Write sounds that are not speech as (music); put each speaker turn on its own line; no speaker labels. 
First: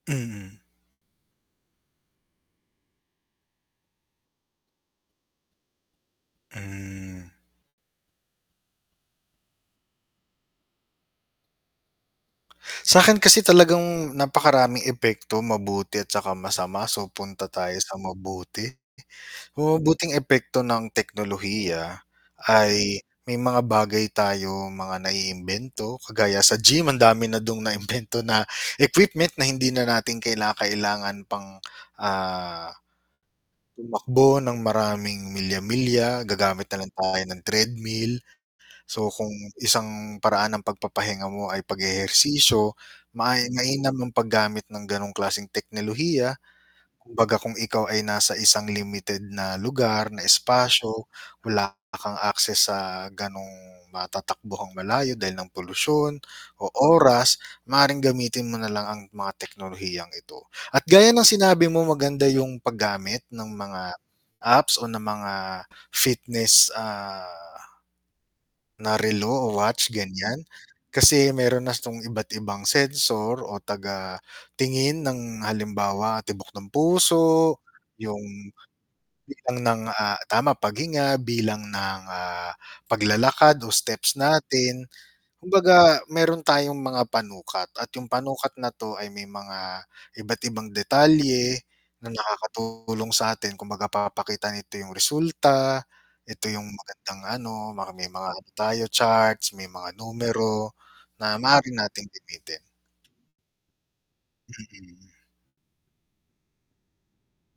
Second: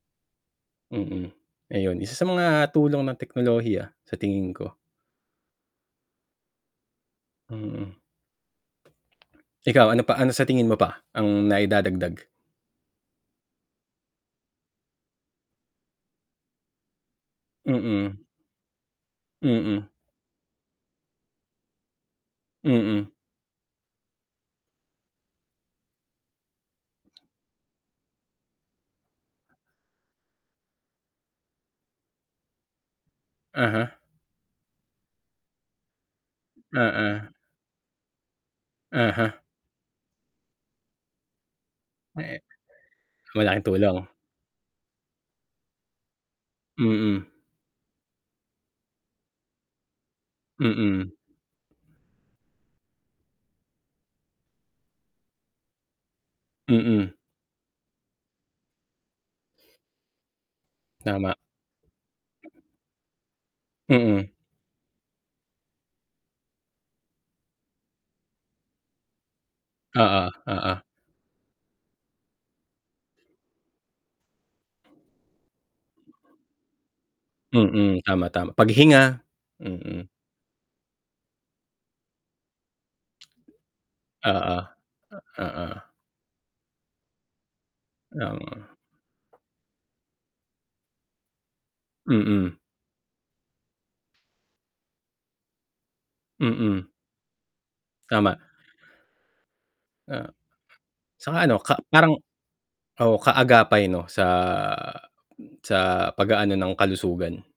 Mm.
Mm. Ayun, isa sa mga tulong ng teknolohiya sa tingin ko.
Mm.
Mm. Ikaw, ano pa ano sa tingin mo pa ang naidadagdag?
Sakin kasi talagang napakaraming epekto mabuti at tsaka masama, so punta tayo sa
Mm.
mabuti. Uh,
Mm.
mabuting epekto ng teknolohiya ay
Mm.
may mga bagay tayo mga naiimbento kagaya sa gym ang dami na dung naimbento (chuckles) na equipment na hindi na natin kinakailangan pang, ah,
Uh-huh.
tumakbo ng maraming milya-milya gagamit na lang tayo
Oo.
ng treadmill. So
Uh-huh.
kung isang paraan ng pagpapahinga mo ay
Me
pag-eehersisyo ma
Malaking
mainam
tulong.
ang paggamit ng ganong klaseng teknolohiya.
Mm.
Kumbaga kung ikaw ay nasa isang limited na lugar, na espasyo.
Mm.
Wala kang access sa ganong matatakbuhang malayo dahil ng polusyon o
Mm.
oras, maaaring gamitin mo na lang ang mga teknolohiyang ito. At gaya ng
Tama.
sinabi mong maganda yung paggamit ng mga
Mm.
apps o ng mga fitness, ah, na relo o watch
Oo,
ganyan.
oo.
Kasi meron na tong iba't ibang sensor o taga tingin ng halimbawa tibok ng puso,
Mm, tama,
yung
tama, paghinga.
bilang ng,
Mm.
ah, tama paghinga bilang ng, ah, paglalakad o steps
Oo.
natin.
Oo.
Kumbaga meron tayong mga panukat, at yung panukat na
(unintelligible)
to ay may mga iba't ibang detalye na
Mm.
nakakatulong sa atin kumbaga papakita nito yung resulta, ito yung
Mm.
magandang ano, maraming mga
Tama.
ano tayo charts, may mga
Ah.
numero, na
Tsaka ano
maaari
ka
nating
parang
gamitin.
oh kaagapay 'no sa,
Mm.
sa pag-aano ng kalusugan.